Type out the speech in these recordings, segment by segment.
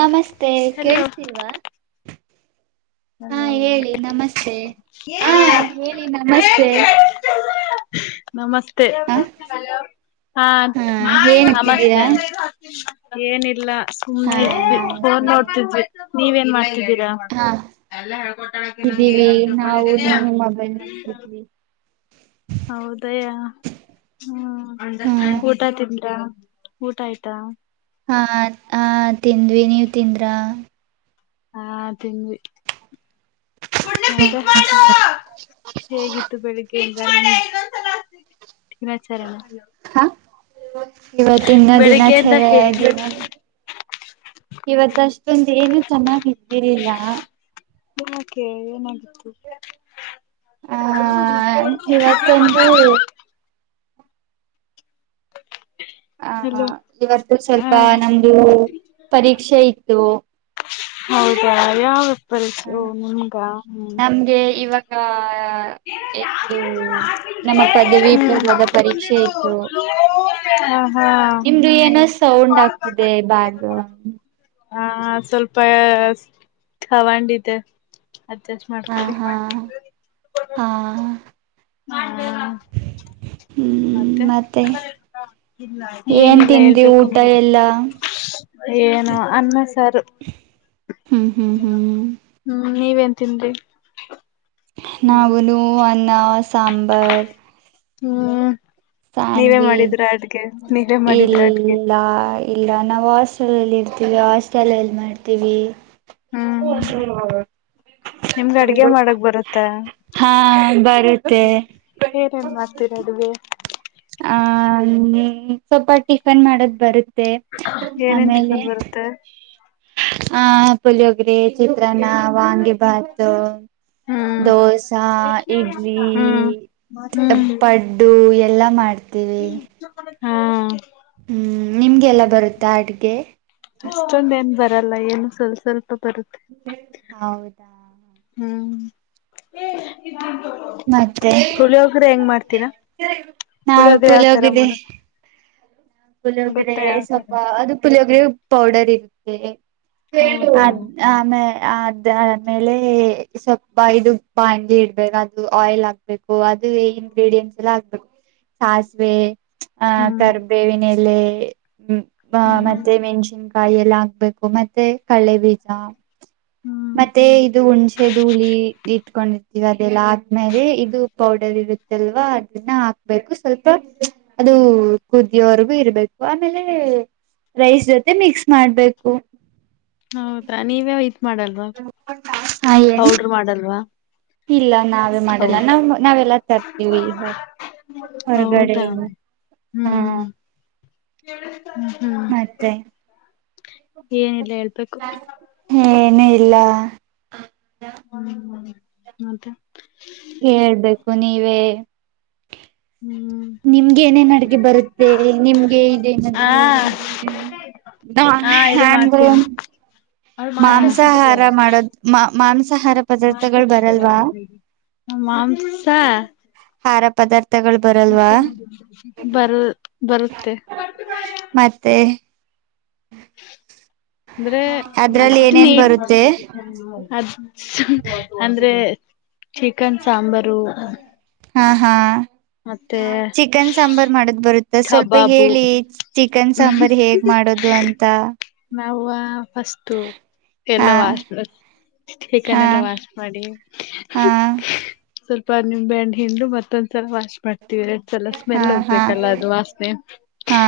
ನಮಸ್ತೆ ಹಲೋ ಕೇಳಸ್ತಿಲ್ಪ. ಹಾ ಹೇಳಿ ನಮಸ್ತೆ [unintelligible] [inaudible] ನಮಸ್ತೆ ಹ ಹಾ ನಮಸ್ತೆ ಏನಿಲ್ಲ ಹಾ ಸುಮ್ನೆ ಇದ್ವಿ ಫೋನ್ ನಮಸ್ತೆ ನೋಡ್ತಿದ್ವಿ ನೀವೇನ್ ಮಾಡ್ತಿದೀರಿ. ಹಾ ಇದೀವಿ ನಾವುನು ಮೊಬೈಲ್ ನೊಡ್ತಿದ್ವಿ. ಹೌದ ಯ ಹ್ಮ ಹಾ ಊಟ ತಿಂದ್ರಾ ಊಟ ಆಯ್ತಾ. ಹಾ ಹ ತಿಂದ್ವಿ ನೀವ್ ತಿಂದ್ರಾ. ಹಾ ತಿಂದ್ವಿ ಮತ್ತೆ ಮತ್ತೆ ಹೇಗಿತ್ತು ಬೆಳಿಗ್ಗೆಯಿಂದ. ಸಮಾಚಾರ ಇವತ್ತ ದಿನ್ನ ದಿನಾಚರ ದಿನ ಹೇಗಿತ್ತು ಇವತ್ತಷ್ಟೊಂದು ಏನು ಚೆನ್ನಾಗಿದ್ದೀರಿಲ್ಲ. ಯಕೆ ಏನಾಗಿತ್ತು ಆ ್ರ ತೆಗೆದು ಮುಚ್ಕೊಂಡು ಇವತ್ತೊಂದು ಹ ಹ ಹಲೋ ಇವತ್ತು ಸ್ವಲ್ಪ ಹ ನಮ್ದು ಪರೀಕ್ಷೆ ಇತ್ತು ಹೌದಾ ಯಾವ ಹ ವ್ಯಾಪಿ ನಿಮ್ಗ ಹ್ಮ್ ಹ್ಮ ಏನೂ ನಮ್ಮ ಪದವಿ ಪೂರ್ವದ ಪರೀಕ್ಷೆ ಇತ್ತು ಹ ಹಾ ನಿಮ್ದು ಏನೋ ಸೌಂಡ್ ಆಗ್ತಿದೆ ಬ್ಯಾಗ್ ಹಾ ಸ್ವಲ್ಪ ಹವಂಡಿದೆ ಅಡ್ಜಸ್ಟ್ ಹ ಮಾಡ್ತೀ ಹಾ ಹಾ ಮಾಡ್ಬೇಕ ಮತ್ತೆ ಏನ್ ಏನೆಲ್ಲಾ ತಿಂದ್ರಿ ಹೇಳ್ಬೇಕು ಊಟ ನೀರ ಎಲ್ಲಾ ಏನು ಅನ್ನ ಸಾರ ಹ್ಮ್ ಹ್ಮ್ ಹ್ಮ್ ಹ್ಮ್ ನೀವೇನ್ ತಿನ್್ರಿ ನಾಗಲು ಅನ್ನ ಸಾಂಬಾರ್ ಹ್ಮ ಸ್ಯಾಂಡ್ವಿಚ್ ನೀವೇ ಮಾಡಿದ್ರ ಅಡ್ಗೆ ಇಲ್ಲ ಇ ನಾವು ಹಾಸ್ಟೆಲ್ಲ್ಲಿ ಇರ್ತೀವಿ ಹಾಸ್ಟೆಲ್ಲ್ಲಿ ಮಾಡ್ತೀವಿ ಹ್ಮ್ ಹಸ ನಿಮ್ಗ್ ಅಡ್ಗೆ ಮಾಡಕ್ ಬರುತ್ತಾ ಹಾ ಬರುತ್ತೆ ಏರೇನ್ ಮಾಡ್ತೀರಾ ಅದಗೆ ಆ ಸ್ವಲ್ಪ ಟಿಫನ್ ಮಾಡದ್ ಬರುತ್ತ ಏನೇನ್ ಆಮೇಲೆ ಟಿಫನ್ ಬರುತ್ತೆ ಆ ಪುಳಿಯೋಗರೆ ಚಿತ್ರಾನ್ನ ವಾಂಗಿ ಭಾತ್ ಹ್ಮ್ ದೋಸಾ ಹ್ಮ್ ಇಡ್ಲಿ ಹ್ಮ್ ಪಡ್ಡು ಎಲ್ಲ ಮಾಡ ಹಾ ಹ್ಮ್ ನಿಮ್ಗೆಲ್ಲ ಬರುತ್ತಾ ಅಡ್ಗೆ ಅಷ್ಟೊಂದ ಏನ್ ಬರಲ್ಲ ಏನು ಸ್ವಲ್ಪ ಸ್ವಲ್ಪ ಬರುತ್ತೆ ಹೌದಾ ಹ್ಮ್ ಹ ಮತ್ತೆ ಪುಳಿಯೋಗ್ರೆ ಹೆಂಗ್ ಮಾಡ್ತೀರಾ ನಾವು ಪುಳಿಯೋಗ್ರೆ ಯಾವ್ ಪುಲೆ ತರ ಹೋಗಿದ್ದಿ ಮಾಡ ಪುಲಿಯೋಗರೆೆ ಗೊತ್ತಾ ಯಾವ್ ತರ ಸ್ವಲ್ಪ ಅಂತ ಅದು ಪುಲಿಯೋಗರೆ ಪೌಡರ್ ಇರುತ್ತೆ ಹೇಳ ಆ ಹೌದಾ ಆಮೇ ಅದಾದಮೇಲೆ ಸ್ವಲ್ಪ ಇದು ಬಾಂಡಿ ಇಡ್ಬೇಕು ಅದು ಆಯಿಲ್ ಹಾಕ್ಬೇಕು ಅದು ಇಂಗ್ರೀಡಿಯಂಟ್ಸ್ ಎಲ್ಲ ಆಗ್ಬೇಕು ಸಾಸಿವೆ ಆ ಹ್ಮ್ ಕರ್ಬೇವಿನ ಎಲೆ ಹ್ಮ್ ಮತ್ತೆ ಮೆಣಸಿನ್ಕ ಕಾಯಿ ಎಲ್ಲ ಹಾಕ್ಬೇಕು ಮತ್ತೆ ಕಲೆೆ ಬೀಜ ಹ್ಮ್ ಮತ್ತೆ ಇದು ಹುಣ್ಸೆ ಧೂಳಿ ಇಟ್ಕೊಂಡಿರ್ತೀವಿ ಅದೆಲ್ಲ ಆದ್ಮೇಲೆ ಇದು ಪೌಡರ್ ಇರುತ್ತೆ ಅಲ್ವಾ ಅದನ್ನ ಹಾಕ್ಬೇಕು ಸ್ವಲ್ಪ ಅದು ಕುದಿಯವರ್ ಇರ್ಬೇಕು ಆಮೇಲೆ ರೈಸ್ ಜೊತೆ ಮಿಕ್ಸ್ ಮಾಡ್ಬೇಕು ಹೌದ್ರಾ ನೀವ ಇತ್ ಮಾಡಲ್ವಾ ಹಾ ಹೇಳಿ ಹೌಡ್ರ ಮಾಡಲ್ವಾ ಇಲ್ಲ ನಾವೇ ಮಾಡಲ್ಲ ಹೌದು ನಾವ್ ನಾವೆಲ್ಲ ತರ್ತೀವಿ ಹೌದಾ ಹೊರಗಡೆಯಿಂದ ಹಾ ಹ್ಮ್ ಹ್ಮ್ ಮತ್ತೆ ಏನಿಲ್ಲ ಹೇಳ್ಬೇಕು ಏನು ಇಲ್ಲ ಹ್ಮ ಮತ್ತೆ ಹೇಳ್ಬೇಕು ನೀವೇ ಹ್ಮ್ ನಿಮ್ಗೆ ಏನೇನ್ ಅಡಗೆ ಬರುತ್ತೆ ನಿಮ್ಗೆ ಇದೇನದು ಹಾ ನಾ ಹಾ ಇದು ನಂದು ಮಾಡ್ತೀನಿ ಅವಳು ಮಾತಾಡ್ತಿದ್ದಾಳೆ ಮಾಂಸಾಹಾರ ಮಾಡೋದ ಮಾ ಮಾಂಸಾಹಾರ ಪದಾರ್ಥಗಳು ಬರಲ್ವಾ ಮಾಂಸ ಕರ ಪದಾರ್ ಬರು ಬರುತ್ತೆ ಮತ್ತೆ ಅಂದ್ರೆ ಅದ್ರಲ್ಲಿ ಏನೇನ್ ಬರುತ್ತೆ ಅಷ್ಟ ಅಂದ್ರೆ ಚಿಕನ್ ಸಾಂಬಾರು ಹಾ ಹಾ ಹ ಚಿಕನ್ ಸಾಂಬಾರ್ ಮಾಡದ್ ಬರುತ್ತ ಸ್ವಲ್ಪ ಕಬಾಬು ಹೇಳಿ ಚಿಕನ್ ಸಾಂಬಾರ್ ಹೇಗ್ ಮಾಡೋದು ಅ ಅಂತ ನಾವ್ ಫಸ್ಟ್ ಎಲ್ಲ ಹಾ ವಾಸ ಹಾ ಚಿಕನ್ ಎಲ್ಲ ವಾಶ್ ಮಾಡಿ ಹಾ ಸ್ವಲ್ಪ ನಿಂಬೆಹಣ್ಣು ಇಡು ಮತ್ತೊಂದ್ಸಲ ವಾಶ್ ಮಾಡ್ ವಿಡ್ ಸಲ ಹಾ ಸ್ಮೆಲ್ ಹಾ ಹೋಗ್ಬೇಕಲ್ಲ ಅದು ವಾಸನೆ ಹಾ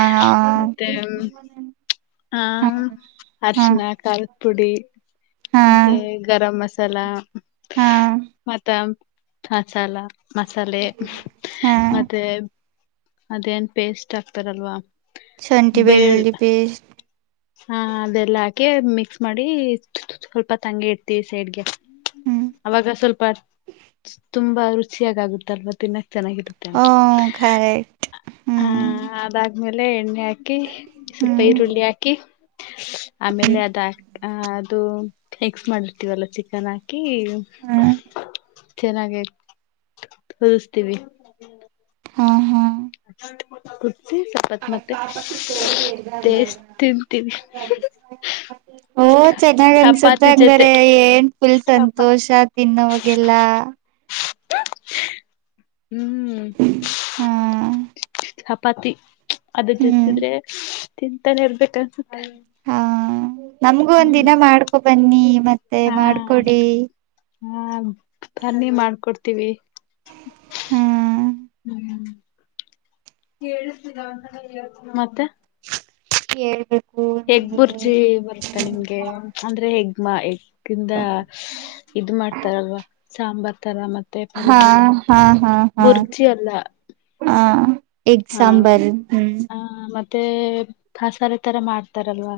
ಹ ಹ ಅರಶಿನ ಖಾರದ ಪುಡಿ ಮತ್ತೆ ಗರಂ ಮಸಾಲ ಹಾ ಹಾ ಮತ್ತೆ ಮಸಾಲಾ ಮಸಾಲೆ ಮತ್ತೆ ಅದೇನ್ ಪೇಸ್ಟ್ ಆಗ್ತಾರಲ್ವಾ ಶಂಠಿ ಬೆಳ್ಳಿ ಪೇಸ್ಟ್ ಹಾ ಅದೆಲ್ಲ ಹಾಕಿ ಮಿಕ್ಸ್ ಮಾಡಿ ಸ್ವಲ್ಪ ತಂಗಿ ಇಡ್ತೀವಿ ಸೈಡ್ಗೆ ಹ್ಮ್ ಅವಾಗ ಸ್ವಲ್ಪ ತುಂಬಾ ರುಚಿಯಾಗಾಗುತ್ತ ಅಲ್ವ ದಿನ ಚೆನ್ನಾಗಿರುತ್ತೆ ಓ ಅಂತ ಕರೆಕ್ಟ್ ಹ ಹ್ಮ್ ಅದಾದ್ಮೇಲೆ ಎಣ್ಣೆ ಹಾಕ ಹಾಕಿ ಸ್ವಲ್ಪ ಹ್ಮ್ ಈರುಳ್ಳಿ ಹಾಕಿ ಹ್ಮ್ ಆಮೇಲೆ ಅದ ಹಾಕ ಆ ಅದು ಮಿಕ್ಸ್ ಮಾಡಿರ್ತೀವಲ್ಲ ಚಿಕನ್ ಹಾಕಿ ಹ್ಮ್ ಚೆನ್ನಾಗಾಗಿ ತೋಸ್ತೀವಿ ಹಾ ಹಾ ಅ ಸಪತ್ ಮತ್ತೆ ಪೇಸ್ಟ್ ತಿಂತೀವಿ ಓ ಚೆನ್ನಾಗ್ ಅನ್ಸುತ್ತೆ ಚಪಾತಿ ಜೊತೆ ಹಂಗಾರೆ ಏನ್ ಫುಲ್ ಚಪಾತಿ ಸಂತೋಷ ತಿನ್ನೋವಾಗೆಲ್ಲ ಹ ಹ್ಮ್ ಹಾ ಚಪಾತಿ ಅದ ಹ್ಮ್ ಜಸಿದ್ರೆ ತಿಂತಾನೆ ಇರ್ಬೇಕ ಅನ್ಸುತ್ತೆ ಹಾ ನಮ್ಗು ಒಂದಿನ ಮಾಡ್ಕೊ ಬನ್ನಿ ಮತ್ತೆ ಮಾಡ್ಕೊಡಿ ಆಯ್ತು ಹಾ ಬನ್ನಿ ಮಾಡ್ಕೊಡ್ತೀವಿ ಹಾ ಹ್ಮ್ ಮತ್ತೆ ಏಳ್ಬೇಕು ಹೆಗ್ ಬುರ್ಜಿ ಬರುತ್ತ ನಿಮ್ಗೆ ಅಂದ್ರೆ ಹೆಗ್ ಹೆಗ್ ಇದ ಮಾಡ್ತಾರಲ್ವಾ ಸಾಂಬಾರ್ ತರ ಮತ್ತೆ ಮತ್ತೆ ಹಾ ಪಲ್ಯ ತರ ಹಾ ಹಾ ಹಾ ಬುರ್ಜಿ ಅಲ್ಲ ಹ ಎಗ್ ಹ ಸಾಂಬಾರ್ ಆ ಮತ್ತೆ ಕಸಾಲ ತರ ಮಾಡ್ತಾರಲ್ವಾ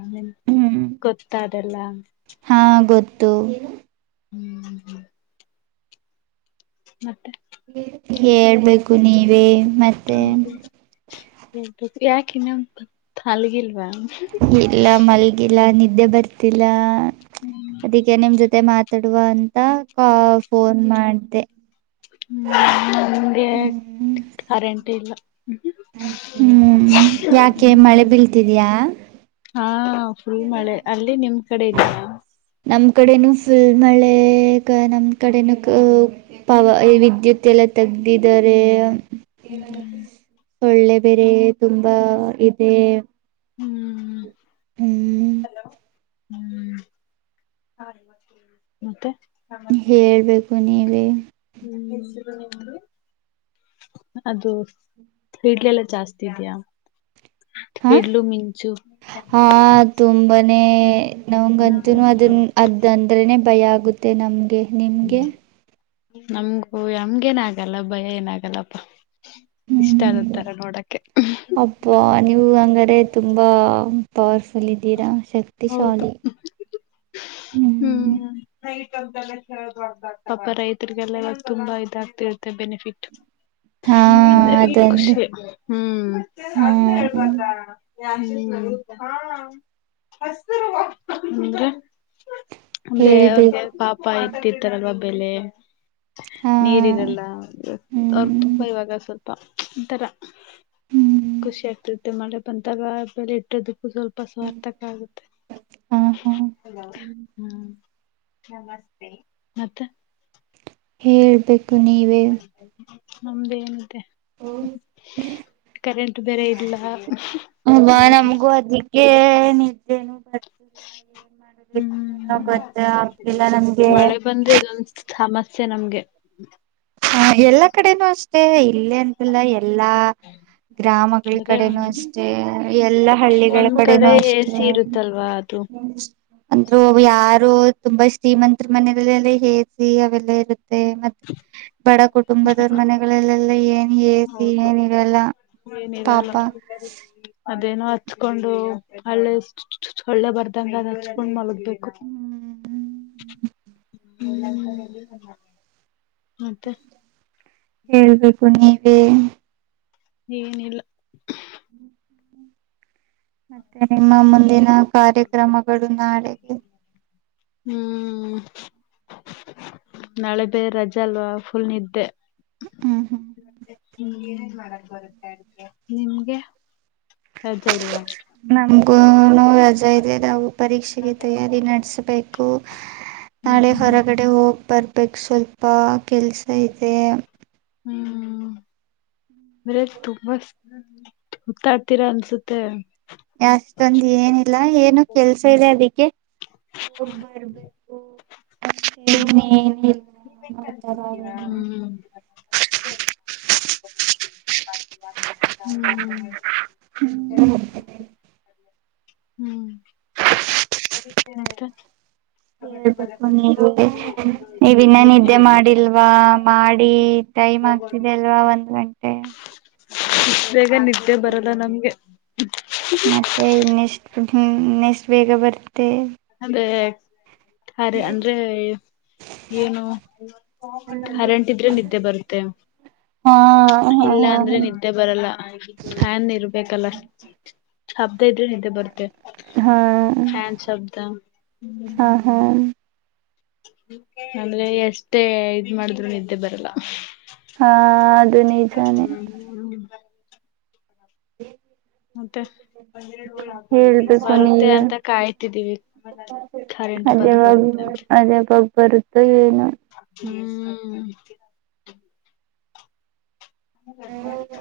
ಹ್ಮ್ ಗೊತ್ತ ಅದೆಲ್ಲ ಹಾ ಗೊತ್ತು [inaudible] ಮತ್ತೆ ಹೇಳ್ಬೇಕು ನೀವೇ ಮತ್ತೆ ಯಾಕ್ ಇನ್ನು ಮಲಗಿಲ್ ಇಲ್ಲ ಮಲ್ಗಿಲ್ಲ ನಿದ್ದೆ ಬರ್ತಿಲ್ಲ ಅದಕ್ಕೆ ನಿಮ್ ಜೊತೆ ಮಾತ್ ಮಾತಡುವ ಅಂತ ಫೋನ್ ಮಾಡ್ದ. ಹೇ ಹ್ಮ್ ಕರೆಂಟ್ ಇಲ್ಲ. ಹ್ಮ್ ಯಾಕೆ ಮಳೆ ಬೀಳ್ತಿದ್ಯಾ. ಹಾ ಫುಲ್ ಮಳೆ ಅಲ್ಲಿ ನಿಮ್ ಕಡೆ ಇಲ್ವಾ. ನಮ್ ಕಡೆನೂ ಫುಲ್ ಮಳೆಗ ನಮ್ ಕಡೆನ ಪವರ ವಿದ್ಯುತ್ ಎಲ್ಲಾ ತೆಗ್ದಿದ್ ತೆಗ್ದಿದ್ದರೆ ಹ್ಮ್ ಹ್ಮ್ ಬೇರೆ ತುಂಬಾ ಇದೆ. ಹ್ಮ್ ಹ್ಮ್ ಹ್ಮ್ ಮತ್ತೆ ಹೇಳ್ಬೇಕು ನೀವೇ ಹ್ಮ್ ಅದು ಸ್ಪಿಡ್ಲೆಲ್ಲ ಜಾಸ್ತಿ ಇದ್ಯಾ. ಹಾ ಹಾ ತುಂಬಾನೇ ನಮಂಗಂತು ಅದನ್ ಅದಂದ್ರೆನೆ ಭಯ ಆಗುತ್ತೆ ನಮ್ಗೆ ನಿಮ್ಗೆ. ನಮ್ಗೂ ಏನು ಆಗಲ್ಲ ಭಯ ಏನಾಗಲ್ಲಪ್ಪಾ. ಇಷ್ಟ ಹ್ಮ್ ಒಂತರ ನೋಡಕ್ಕೆ. ಅಬ್ಬಾ ನೀವು ಹಂಗಾರೆ ತುಂಬಾ ಪವರ್ಫುಲ್ ಇದ್ದೀರಾ ಹೌದು ಶಕ್ತಿಶಾಲಿ. ಹ್ಮ್ ಪಾಪ ರೈತರಿಗೆಲ್ಲ ಇವಾಗ ತುಂಬಾ ಇದಾಗ್ತಿರುತ್ತೆ ಬೆನಿಫಿಟ್. ಹಾ ಅ ಈ ಅದೊಂದು ಖುಷಿ ಹ್ಮ ಹಾ ಅದ ಹೇಳ್ಬಾರ್ದ. [inaudible] ಅಂದ್ರೆ ಅವ್ರಿಗೆ ಹೇಳ್ಬೇಕು ಪಾಪ ಇಟ್ರ್ತಾರಲ್ವ ಬೆಲೆ. ಹಾ ನೀರಿರಲ್ಲಾ ಹ್ಮ್ ತುಂಬ ಇವಾಗ ಸ್ವಲ್ ಒಂತರ ಹ್ಮ್ ಖುಷಿ ಆಗ್ತಿತೆ ಮಳೆ ಬಂದಾಗ ಬೆಳೆ ಇಟ್ಟೋದು. ಸ್ವಲ್ಪ ಸ್ವಾರ್ಥಕ ಆಗುತ್ತೆ ಹಾ ಹಾ ಹ್ಮ್ ಮತ್ತೆ ಹೇಳಬೇಕು ನೀವೇ ನಮ್ದೇ ಅಂತೆ ಕರೆಂಟ್ ಬೇರೆ ಇಲ್ಲ. ಅವಾಗ ಪವರ್ ನಮ್ಗೂ ಅದಕ್ಕೆ ನಿದ್ದೇನು. ಏನ ಹ್ಮ್ ಗೊತ್ತ ಆಗ್ಲಿಲ್ಲ ನಮ್ಗೆ ಹಿಂಸೆ ನಮ್ಗೆ ಹ ಎಲ್ಲಾ ಕಡೆನೂ ಅಷ್ಟೇ ಇಲ್ಲೇ ಅಂತಲ್ಲ ಎಲ್ಲಾ ಗ್ರಾಮಗಳ ಅಂದ್ರೆ ಕಡೆನೂ ಅಷ್ಟೇ ಎಲ್ಲಾ ಹಳ್ಳಿಗಳ ಒಂದ್ ಕಡೆನೂ ಕಡೆ ಎ ಅಷ್ಟೇ. ಸಿ ಇರುತ್ತಲ್ವಾ ಅದು [inaudible] ಅಂದ್ರು ಯಾರು ತುಂಬಾ ಶ್ರೀಮಂತರ ಮನಲ್ಲೆಲ್ಲ ಹೇಗಿ ಅವೆಲ್ಲ ಇ ಮತ್ತೆ ಬಡ ಕುಟುಂಬದವ್ರ ಮನೆಗಳಲ್ಲೆಲ್ಲ ಏನ್ ಎ ಸಿ ಏನೀರಲ್ಲ. ರ ಅದೇನೋ ಹಚ್ಕೊಂಡು ಹಳ್ಳೆ ಚುಚ್ಕಳೊಬರ್ದು. ಗ ಅದ ಹಚ್ಕೊಂಡ್ ಮಲಗ್ಬೇಕು. ಹ್ಮ್ ಹೂ ಮತ್ತೆ ಹೇಳ್ಬೇಕು ನೀವೇ ಏನಿಲ್ಲ ಮತ್ತೆ ನಿಮ್ಮ ಮುಂದಿನ ಕಾರ್ಯಕ್ರಮಗಳು ನಾಳೆಗೆ. ಹೂ ನಾಳೆ ಬೇ ರಜೆ ಅಲ್ವಾ ಫುಲ್ ನಿದ್ದೆ. ಹ್ಮ್ ಹ್ಮ್ ನಿಮ್ಗೆ ರಜಾ ಇಲ್ವಾ. ನಮಗೂನು ರಜಾ ಇದೆ ನಾವು ಪರೀಕ್ಷೆಗೆ ತಯಾರಿ ನಡೆಸಬೇಕು ಹ್ಮ್ ನಾಳೆ ಹ್ಮ್ ಹೊರಗಡೆ ಹೋಗಿ ಬರ್ಬೇಕು ಸ್ವಲ್ಪ ಕೆಲ್ಸ ಇದೆ ಹೂ ಅಂದ್ರೆ ತುಂಬಾ ಹುತ್ತಾಡ್ತೀರಾ ಅನ್ಸುತ್ತೆ ಅಷ್ಟೊಂದು ಏನಿಲ್ಲ ಏನು ಕೆಲ್ಸ ಇದೆ ಅದಕ್ಕೆ ಹ್ ಬರ್ಬೇಕು [unintelligible] ಹೂ [unintelligible] ಹೂ [unintelligible] ಹೂ ಹೂ ಮತ್ತೆ ಹೇಳಬೇಕು ನೀವೇ [inaudible] ಎನ್ನ ನಿದ್ದೆ ಏನಿಲ್ಲ ಮಾಡಿಲ್ವಾ ಮಾಡಿ ಟೈಮ್ ಆಗ್ತಿದೆ ಅಲ್ವಾ ಒಂದು ಗಂಟೆ ಕಾಲಿ [unintelligible] ಇಷ್ಟು ಬೇಗ ನಿದ್ದೆ ಬರದ ನಮ್ಗೆ ಮತ್ತೆ ಇನ್ನೆಷ್ಟು ಇನ್ನೆಷ್ಟು ಬೇಗ ಬರುತ್ತೆ ಅ ಅ ಅಂದ್ರೆ ಏನು ಕರೆಂಟ್ ಇದ್ರೆ ನಿದ್ದೆ ಬರುತ್ತೆ ಹಾ ಹಾ ಇಲ್ಲ ಹಾ ಅಂದ್ರೆ ನಿದ್ದೆ ಬರಲ್ಲ ಫ್ಯಾನ್ ಇರ್ಬೇಕಲ್ಲ ಶಬ್ದ ಇದ್ರೆ ನಿದ್ದೆ ಬರುತ್ತೆ ಹಾ ಫ್ಯಾನ್ ಶಬ್ದ ಹಾ ಹಾ ಅಂದ್ರೆ ಎಷ್ಟೇ ಇದ್ ಮಾಡಿದ್ ನಿದ್ದೆ ಬರಲ್ಲ ಹಾ ನಿಜಾನೇ ಹ್ಮ್ ಹ್ಮ ಹ್ [unintelligible] ಮತ್ತೆ ಹೇಳ್ಬೇಕು ಬರುತ್ತೆ ನೀವೇ ಅಂತ ಕಾಯ್ತಿದ್ದೀವಿ ಕರೆಂಟ್ ಅದೇ ಬದು ಬ ಬರುತ್ತೆ ಅಂತ ಅದೇ ಬಾಗ ಬರುತ್ತೆ ಏನು [unintelligible] ಹ್ಮ್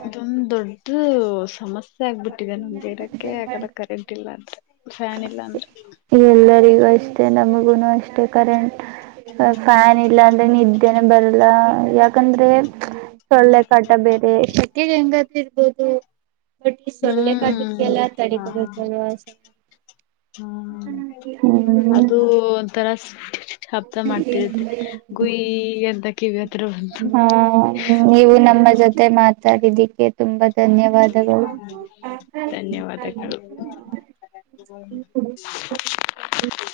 ಇದೊಂದ ದೊಡ್ಡ ಸಮಸ್ಯೆ ಸಮಸ್ಯೆ ಆಗ್ಬಿಟ್ಟಿದೆ ನಮ್ ಹಿರೇಕೆ ಯಾಕಲ್ಲ ಕರೆಂಟ್ ಇಲ್ಲ ಅಂದ್ರೆ ಫ್ಯಾನ್ ಇಲ್ಲ ಅಂದ್ರೆ ಎಲ್ಲರಿಗೂ ಅಷ್ಟೇ ನಮಗೂನು ಅಷ್ಟೆ ಕರೆಂಟ್ ಫ್ಯಾನ್ ಇಲ್ಲ ಅಂದ್ರಾಗ ನಿದ್ದೇನೆ ಬರಲ್ಲ ಯಾಕಂದ್ರೆ ಸೊಳ್ಳೆ ಕಾಟ ಬೇರೆ ಸೆಕ್ಕೆ ಹೆಂಗಾದ್ರೂ ಇರ್ಬೋದು ಬಟ್ ಈ ಸೊಳ್ಳೆ ಹ್ಮ್ ಕಾಟಕ್ಕೆಲ್ಲ ಹ ತಡಿಕೋಬೇಕಲ್ವಾ ಹ ಹ್ಮ್ ಅದು ಒಂಥರ ಶಬ್ದ ಮಾಡ್ತಿರುತ್ತೆ ಗುಯಿ ಎಂತ ಕಿವಿ ಹತ್ರ ಬಂತು ಹಾ ನೀವು ನಮ್ಮ ಜೊತೆ ಮಾತಾಡಿದಕ್ಕೆ ತುಂಬಾ ಧನ್ಯವಾದಗಳು ಧನ್ಯವಾದಗಳು ಶಬ್ದ [unintelligible]